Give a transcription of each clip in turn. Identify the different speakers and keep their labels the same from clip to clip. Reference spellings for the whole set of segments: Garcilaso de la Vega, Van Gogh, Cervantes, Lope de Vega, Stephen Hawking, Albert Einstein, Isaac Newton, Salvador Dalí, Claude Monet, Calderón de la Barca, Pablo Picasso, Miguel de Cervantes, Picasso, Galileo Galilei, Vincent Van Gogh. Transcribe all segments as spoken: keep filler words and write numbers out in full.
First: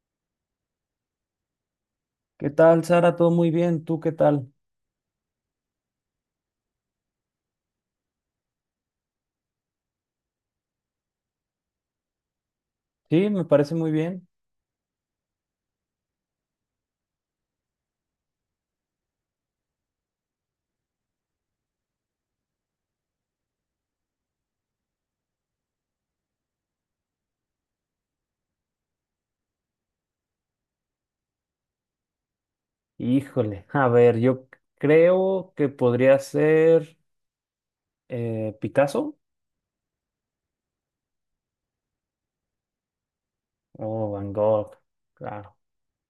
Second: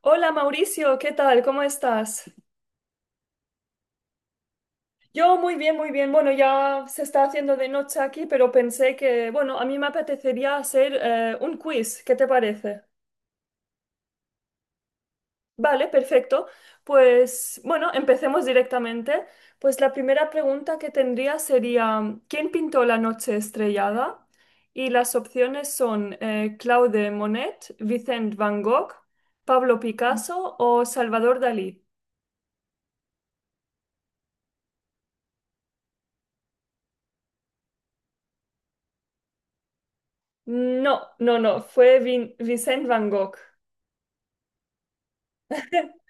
Speaker 1: Hola Mauricio, ¿qué tal? ¿Cómo estás?
Speaker 2: ¿Qué tal, Sara? ¿Todo muy bien? ¿Tú qué tal?
Speaker 1: Yo muy bien, muy bien. Bueno, ya se está haciendo de noche aquí, pero pensé que, bueno, a mí me apetecería hacer eh, un quiz. ¿Qué te parece?
Speaker 2: Sí, me parece muy bien.
Speaker 1: Vale, perfecto. Pues bueno, empecemos directamente. Pues la primera pregunta que tendría sería, ¿quién pintó la noche estrellada? Y las opciones son eh, Claude Monet, Vicent Van Gogh, Pablo Picasso o Salvador Dalí.
Speaker 2: Híjole, a ver, yo c- creo que podría ser eh, Picasso
Speaker 1: No, no, no, fue Vin Vincent Van Gogh.
Speaker 2: o Van Gogh, claro.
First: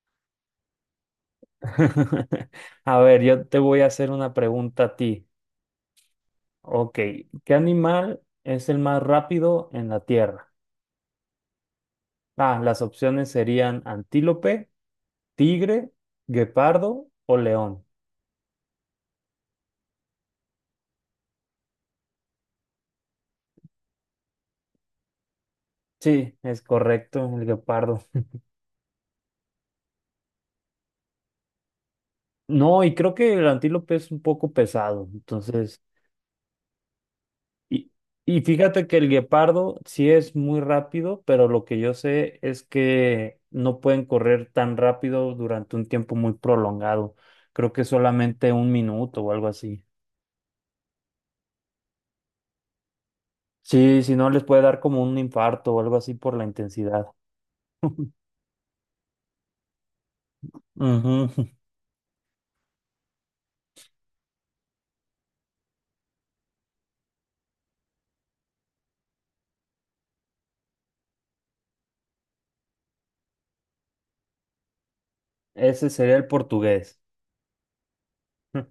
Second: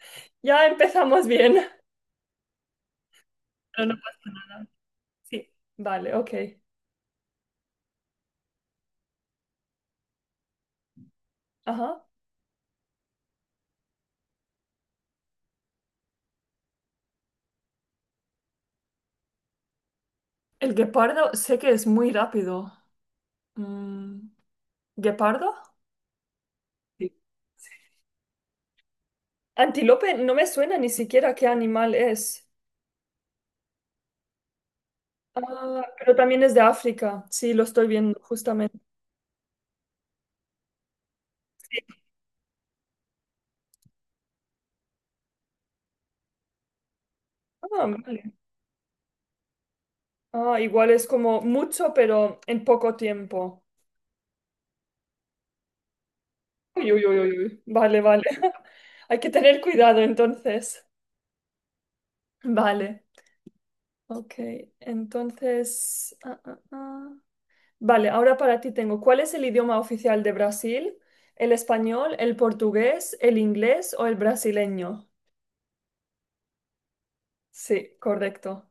Speaker 1: Ya empezamos bien.
Speaker 2: A ver, yo te voy
Speaker 1: No,
Speaker 2: a
Speaker 1: no,
Speaker 2: hacer una pregunta a ti.
Speaker 1: sí, vale, ok.
Speaker 2: Ok, ¿qué animal es el más rápido en la Tierra?
Speaker 1: Ajá.
Speaker 2: Ah, las opciones serían antílope, tigre, guepardo o león.
Speaker 1: El guepardo sé que es muy rápido. Mm, ¿guepardo?
Speaker 2: Sí, es
Speaker 1: Sí.
Speaker 2: correcto, el guepardo.
Speaker 1: Antílope no me suena ni siquiera qué animal es.
Speaker 2: No, y creo que el antílope es un poco pesado. Entonces,
Speaker 1: Ah, pero también es de África. Sí, lo estoy
Speaker 2: y,
Speaker 1: viendo
Speaker 2: y
Speaker 1: justamente.
Speaker 2: fíjate que el guepardo sí es muy rápido, pero lo que yo sé es que no pueden correr tan rápido durante un tiempo muy prolongado.
Speaker 1: Ah,
Speaker 2: Creo que
Speaker 1: vale.
Speaker 2: solamente un minuto o algo así.
Speaker 1: Ah, igual es como mucho, pero en poco tiempo.
Speaker 2: Sí, si no les puede dar como un infarto o algo así por la
Speaker 1: Uy, uy,
Speaker 2: intensidad.
Speaker 1: uy, uy, uy. Vale, vale. Hay que tener cuidado entonces.
Speaker 2: Ujú.
Speaker 1: Vale. Ok, entonces. ah, ah, ah. Vale, ahora para ti tengo, ¿cuál es el idioma oficial de Brasil? ¿El español, el portugués, el inglés o el brasileño?
Speaker 2: Ese sería el portugués.
Speaker 1: Sí, correcto.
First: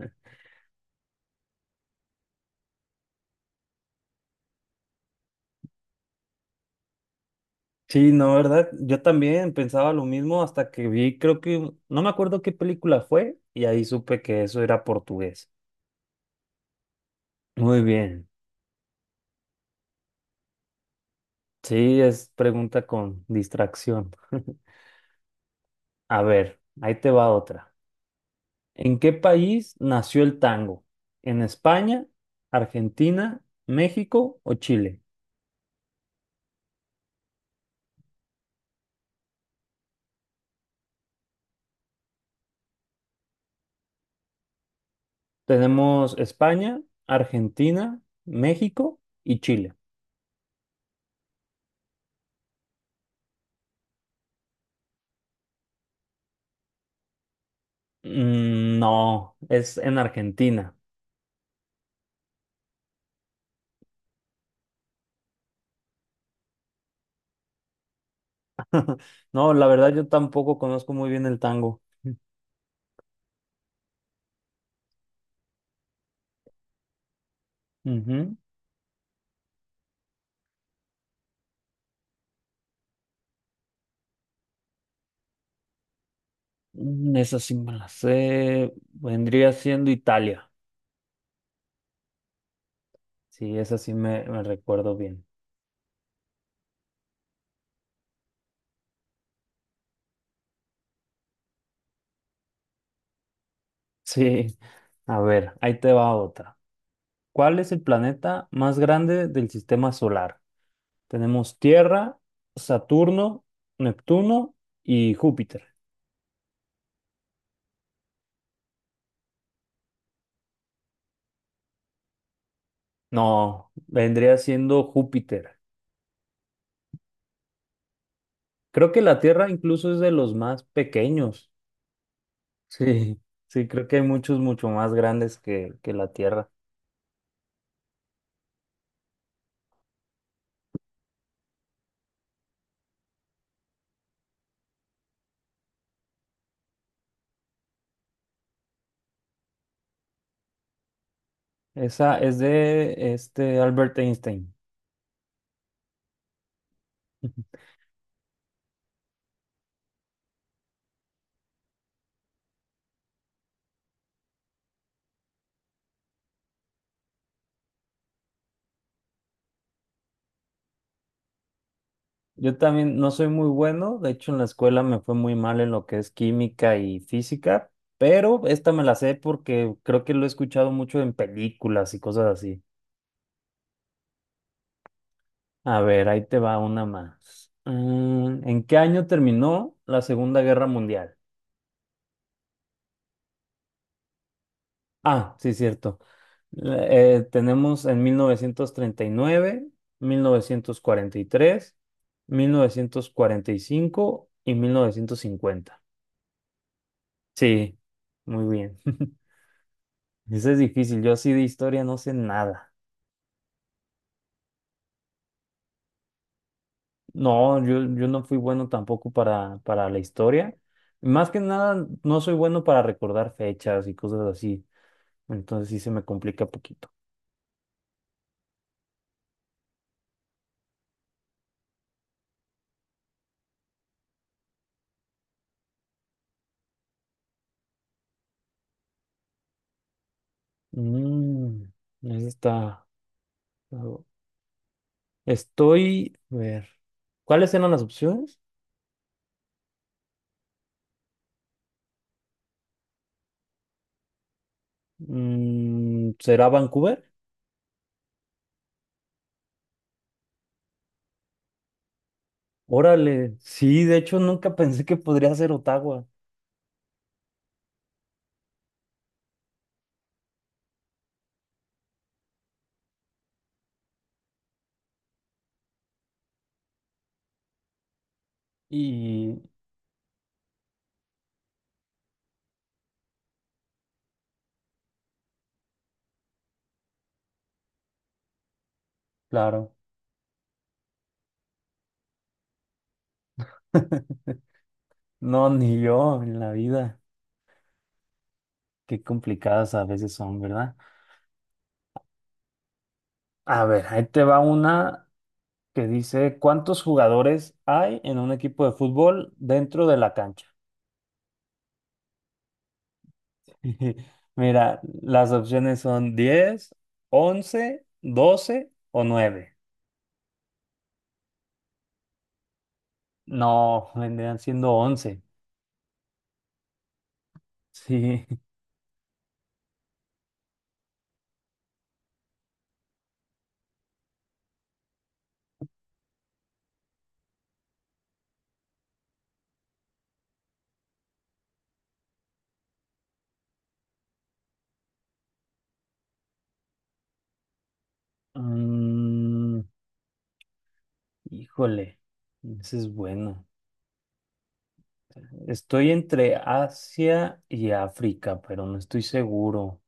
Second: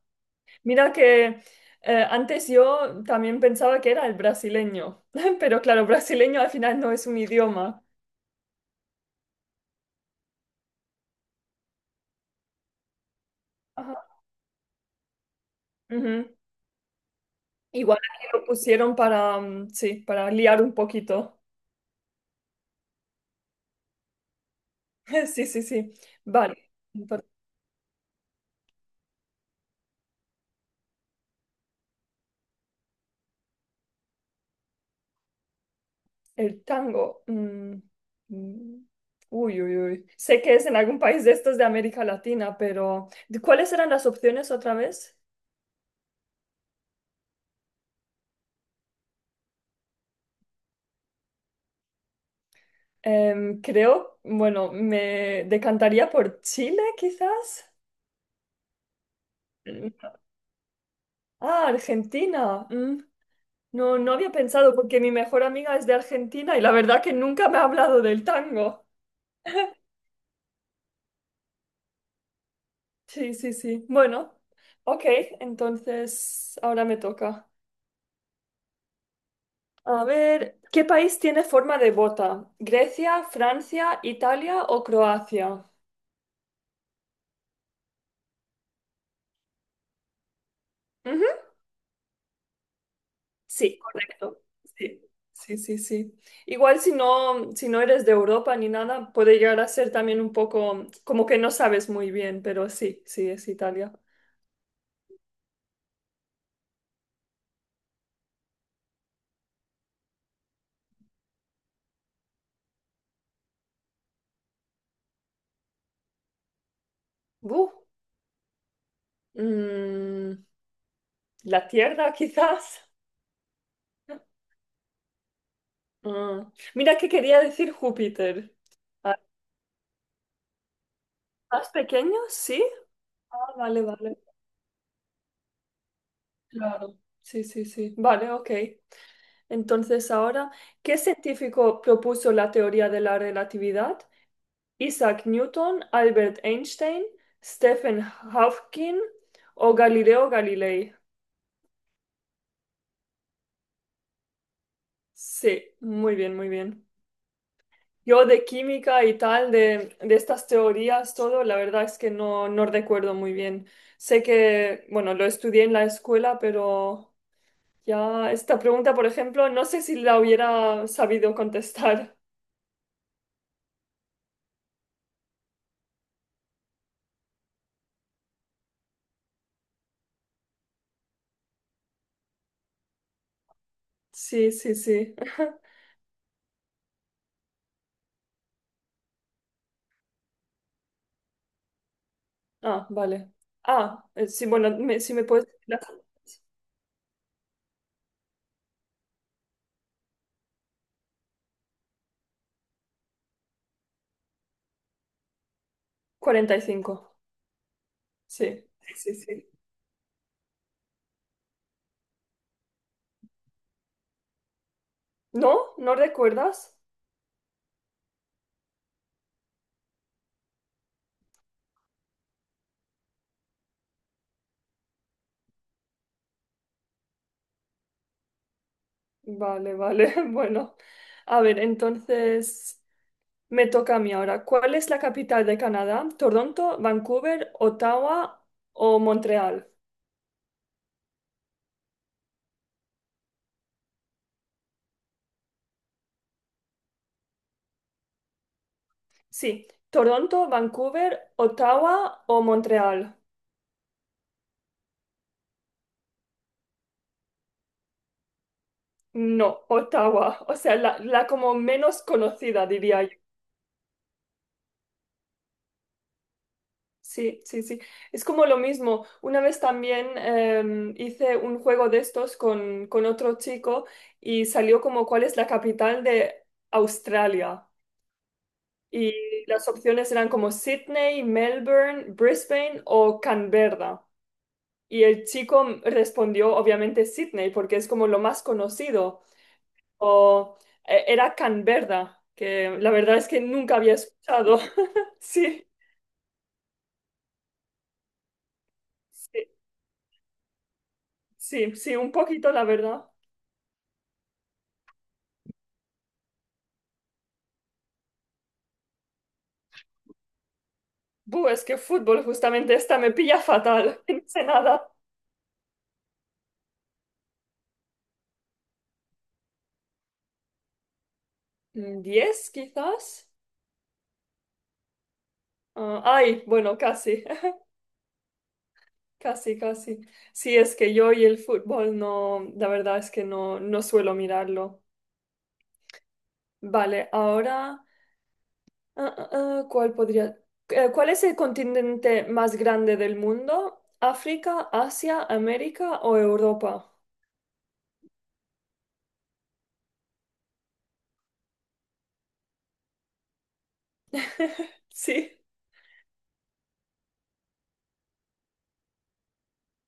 Speaker 1: Mira que eh, antes yo también pensaba que era el brasileño, pero claro, brasileño al final no es un idioma.
Speaker 2: Sí, no, ¿verdad? Yo también pensaba lo mismo hasta que vi, creo que, no me acuerdo qué película fue, y ahí
Speaker 1: Ajá.
Speaker 2: supe que eso era portugués.
Speaker 1: Ujú.
Speaker 2: Muy
Speaker 1: Igual
Speaker 2: bien.
Speaker 1: aquí lo pusieron para, mm, sí, para liar un poquito.
Speaker 2: Sí, es pregunta con distracción.
Speaker 1: Sí, sí, sí.
Speaker 2: A ver,
Speaker 1: Vale.
Speaker 2: ahí te
Speaker 1: Entonces,
Speaker 2: va otra. ¿En qué país nació el tango? ¿En España, Argentina, México o Chile?
Speaker 1: el tango. mm, mm, uy, uy, uy. Sé que es en algún país de estos de América Latina, pero ¿de ¿cuáles eran las opciones otra vez?
Speaker 2: Tenemos España, Argentina, México y Chile.
Speaker 1: Em, creo, bueno, me decantaría por Chile, quizás.
Speaker 2: Mm, no, es
Speaker 1: Mm.
Speaker 2: en Argentina.
Speaker 1: Ah, Argentina. mm, No, no había pensado porque mi mejor amiga es de Argentina y la verdad que nunca me ha hablado del tango.
Speaker 2: No, la verdad yo tampoco conozco muy bien el tango.
Speaker 1: Sí, sí, sí. Bueno, ok, entonces ahora me toca.
Speaker 2: Ujú.
Speaker 1: A ver, ¿qué país tiene forma de bota? ¿Grecia, Francia, Italia o Croacia?
Speaker 2: Mm, Esa sí me la sé. Vendría siendo Italia.
Speaker 1: Ujú.
Speaker 2: Sí,
Speaker 1: Sí,
Speaker 2: esa sí me,
Speaker 1: correcto.
Speaker 2: me recuerdo
Speaker 1: Sí,
Speaker 2: bien.
Speaker 1: sí, sí, sí. Igual si no, si no eres de Europa ni nada, puede llegar a ser también un poco como que no sabes muy bien, pero sí, sí, es Italia.
Speaker 2: Sí. A ver, ahí te va otra. ¿Cuál es el planeta más grande del sistema solar? Tenemos Tierra, Saturno, Neptuno y Júpiter.
Speaker 1: Buh. Mm, la Tierra, quizás.
Speaker 2: No, vendría siendo Júpiter.
Speaker 1: Ah, mira que quería decir Júpiter.
Speaker 2: Creo que
Speaker 1: Ah,
Speaker 2: la Tierra incluso es de los más pequeños.
Speaker 1: ¿más pequeño? Sí.
Speaker 2: Sí,
Speaker 1: Ah,
Speaker 2: sí,
Speaker 1: vale,
Speaker 2: creo que hay
Speaker 1: vale.
Speaker 2: muchos mucho más grandes que, que la Tierra.
Speaker 1: Claro. Sí, sí, sí. Vale, ok. Entonces ahora, ¿qué científico propuso la teoría de la relatividad? Isaac Newton, Albert Einstein, Stephen Hawking o Galileo Galilei.
Speaker 2: Esa es de este Albert Einstein.
Speaker 1: Sí, muy bien, muy bien. Yo de química y tal, de, de estas teorías, todo, la verdad es que no, no recuerdo muy bien. Sé que, bueno, lo estudié en la escuela, pero ya, esta pregunta, por ejemplo, no sé si la hubiera sabido contestar.
Speaker 2: Yo también no soy muy bueno, de hecho en la escuela me fue muy mal en lo que es química y física, pero esta me la sé porque creo que lo he escuchado mucho en películas y cosas así.
Speaker 1: Sí, sí, sí.
Speaker 2: A ver, ahí te va una más. Mm, ¿en qué año terminó la Segunda Guerra Mundial?
Speaker 1: Ah, vale. Ah, eh, sí, bueno, me- si me
Speaker 2: Ah,
Speaker 1: puedes
Speaker 2: sí,
Speaker 1: decir la-
Speaker 2: cierto. La- eh, tenemos en mil novecientos treinta y nueve, mil mil mil novecientos novecientos novecientos cuarenta cuarenta y y y tres, cinco cincuenta.
Speaker 1: cuarenta y cinco.
Speaker 2: Sí, muy
Speaker 1: Sí,
Speaker 2: bien.
Speaker 1: sí, sí. Sí.
Speaker 2: Eso es difícil. Yo así de historia no sé nada.
Speaker 1: ¿No? ¿No recuerdas?
Speaker 2: No, yo, yo no fui bueno tampoco para, para la historia. Más que nada, no soy bueno para recordar fechas y cosas así. Entonces sí se me complica poquito.
Speaker 1: Vale, vale. Bueno, a ver, entonces me toca a mí ahora. ¿Cuál es la capital de Canadá? ¿Toronto, Vancouver, Ottawa o Montreal?
Speaker 2: Mm, Eso está. Estoy, a ver, ¿cuáles eran las opciones?
Speaker 1: Sí, Toronto, Vancouver, Ottawa o Montreal.
Speaker 2: Mm, ¿será Vancouver?
Speaker 1: No, Ottawa, o sea, la, la como menos conocida, diría yo.
Speaker 2: Órale, sí, de hecho nunca pensé que podría ser Ottawa.
Speaker 1: Sí, sí, sí. Es como lo mismo. Una vez también em, hice un juego de estos con, con otro chico y salió como cuál es la capital de Australia. Y
Speaker 2: Y
Speaker 1: las opciones eran como Sydney, Melbourne, Brisbane o Canberra. Y el chico respondió obviamente Sydney porque es como lo más conocido.
Speaker 2: claro,
Speaker 1: O, eh, era Canberra, que la verdad es que nunca había escuchado.
Speaker 2: no,
Speaker 1: Sí,
Speaker 2: ni yo en la vida. Qué
Speaker 1: sí,
Speaker 2: complicadas a veces son, ¿verdad?
Speaker 1: sí, sí, un poquito, la verdad.
Speaker 2: A ver, ahí te va una que dice, ¿cuántos jugadores hay en un equipo de fútbol dentro de la cancha?
Speaker 1: Buh, es que fútbol, justamente esta me pilla fatal. No sé
Speaker 2: Mira,
Speaker 1: nada.
Speaker 2: las opciones son diez, once, doce o nueve.
Speaker 1: Mm, ¿Diez, quizás?
Speaker 2: No, vendrían siendo once.
Speaker 1: Ah, ay, bueno, casi,
Speaker 2: Sí.
Speaker 1: casi, casi. Sí, es que yo y el fútbol no, la verdad es que no, no suelo mirarlo. Vale, ahora. Ah, ah, ah, ¿cuál podría? Eh, ¿Cuál es el continente más grande del mundo? ¿África, Asia, América o Europa?
Speaker 2: Mm, Híjole, ese es bueno.
Speaker 1: Sí,
Speaker 2: Estoy entre Asia y África, pero no estoy seguro.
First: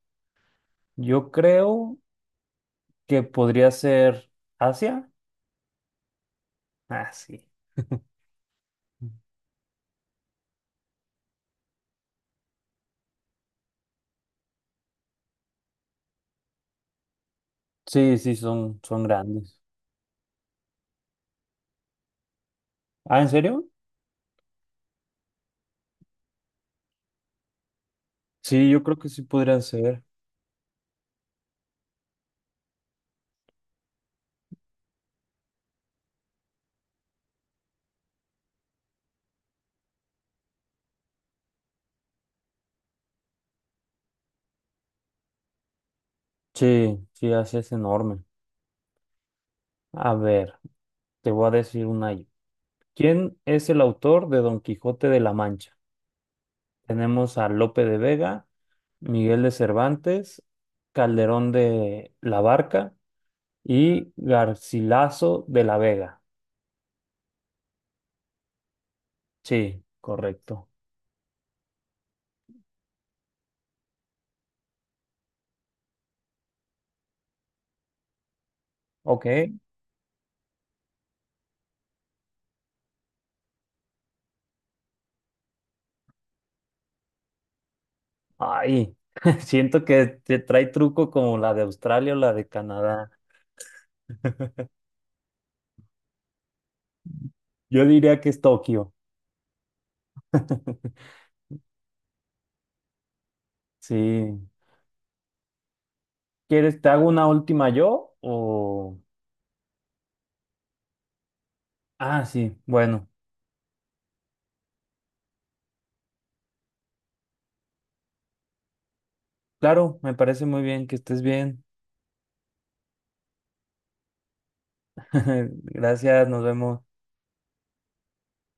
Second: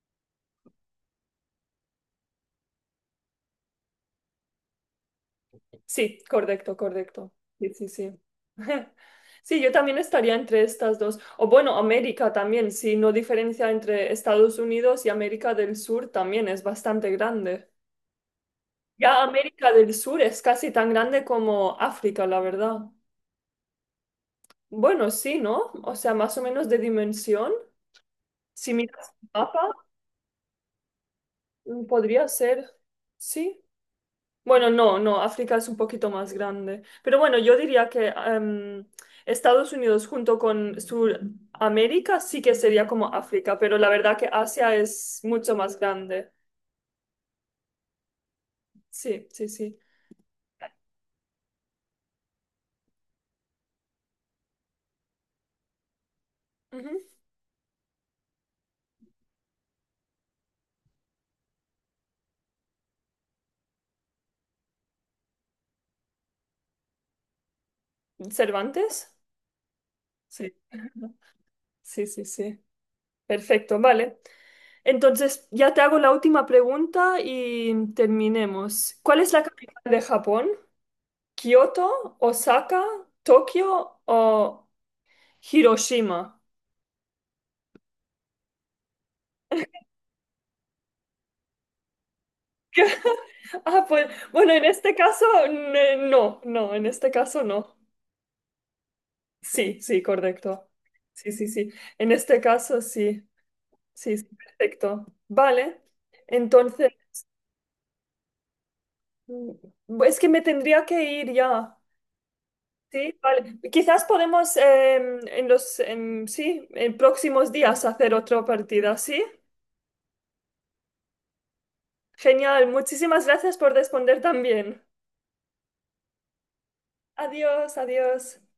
Speaker 2: Yo creo que podría ser Asia.
Speaker 1: sí, correcto,
Speaker 2: Ah,
Speaker 1: correcto.
Speaker 2: sí.
Speaker 1: Sí, sí, sí. Sí, yo también estaría entre estas dos. O bueno, América también, si no diferencia entre Estados Unidos y América del Sur también es bastante grande.
Speaker 2: Sí, sí, son, son
Speaker 1: Ya
Speaker 2: grandes.
Speaker 1: América del Sur es casi tan grande como África, la verdad.
Speaker 2: Ah, ¿en serio?
Speaker 1: Bueno, sí, ¿no? O sea, más o menos de dimensión.
Speaker 2: Sí,
Speaker 1: Si
Speaker 2: yo creo que
Speaker 1: miras
Speaker 2: sí
Speaker 1: el
Speaker 2: podrían
Speaker 1: mapa,
Speaker 2: ser.
Speaker 1: mm, podría ser, sí. Bueno, no, no, África es un poquito más grande. Pero bueno, yo diría que em, Estados Unidos junto con Sudamérica sí que sería como África, pero la verdad que Asia es mucho más grande.
Speaker 2: Sí, sí, Asia es enorme.
Speaker 1: Sí, sí, sí.
Speaker 2: A ver, te voy a decir una. Yo. ¿Quién es el autor de Don Quijote de la Mancha?
Speaker 1: Ujú.
Speaker 2: Tenemos a Lope de Vega, Miguel de Cervantes, Calderón de la Barca y Garcilaso de la Vega.
Speaker 1: ¿Cervantes?
Speaker 2: Sí,
Speaker 1: Sí,
Speaker 2: correcto.
Speaker 1: sí, sí, sí. Perfecto, vale. Entonces, ya te hago la última pregunta y terminemos. ¿Cuál
Speaker 2: Ok.
Speaker 1: es la capital de Japón? Kioto, Osaka, Tokio o Hiroshima.
Speaker 2: Ay, siento que te trae truco como la de Australia o la de Canadá.
Speaker 1: Ah, pues bueno, en este caso ne- no, no, en este caso no.
Speaker 2: Yo diría que es Tokio.
Speaker 1: Sí, sí, correcto. Sí, sí, sí. En este caso sí, sí, sí,
Speaker 2: Sí.
Speaker 1: perfecto. Vale.
Speaker 2: ¿Quieres, te
Speaker 1: Entonces,
Speaker 2: hago una última yo o...
Speaker 1: mm, es que me tendría que ir ya.
Speaker 2: Ah, sí, bueno,
Speaker 1: Sí, vale. Quizás podemos em, en los, em, sí, en próximos días hacer otra partida, ¿sí?
Speaker 2: claro, me parece muy bien que estés bien.
Speaker 1: Genial. Muchísimas gracias por responder también.
Speaker 2: Gracias, nos vemos.
Speaker 1: Adiós, adiós.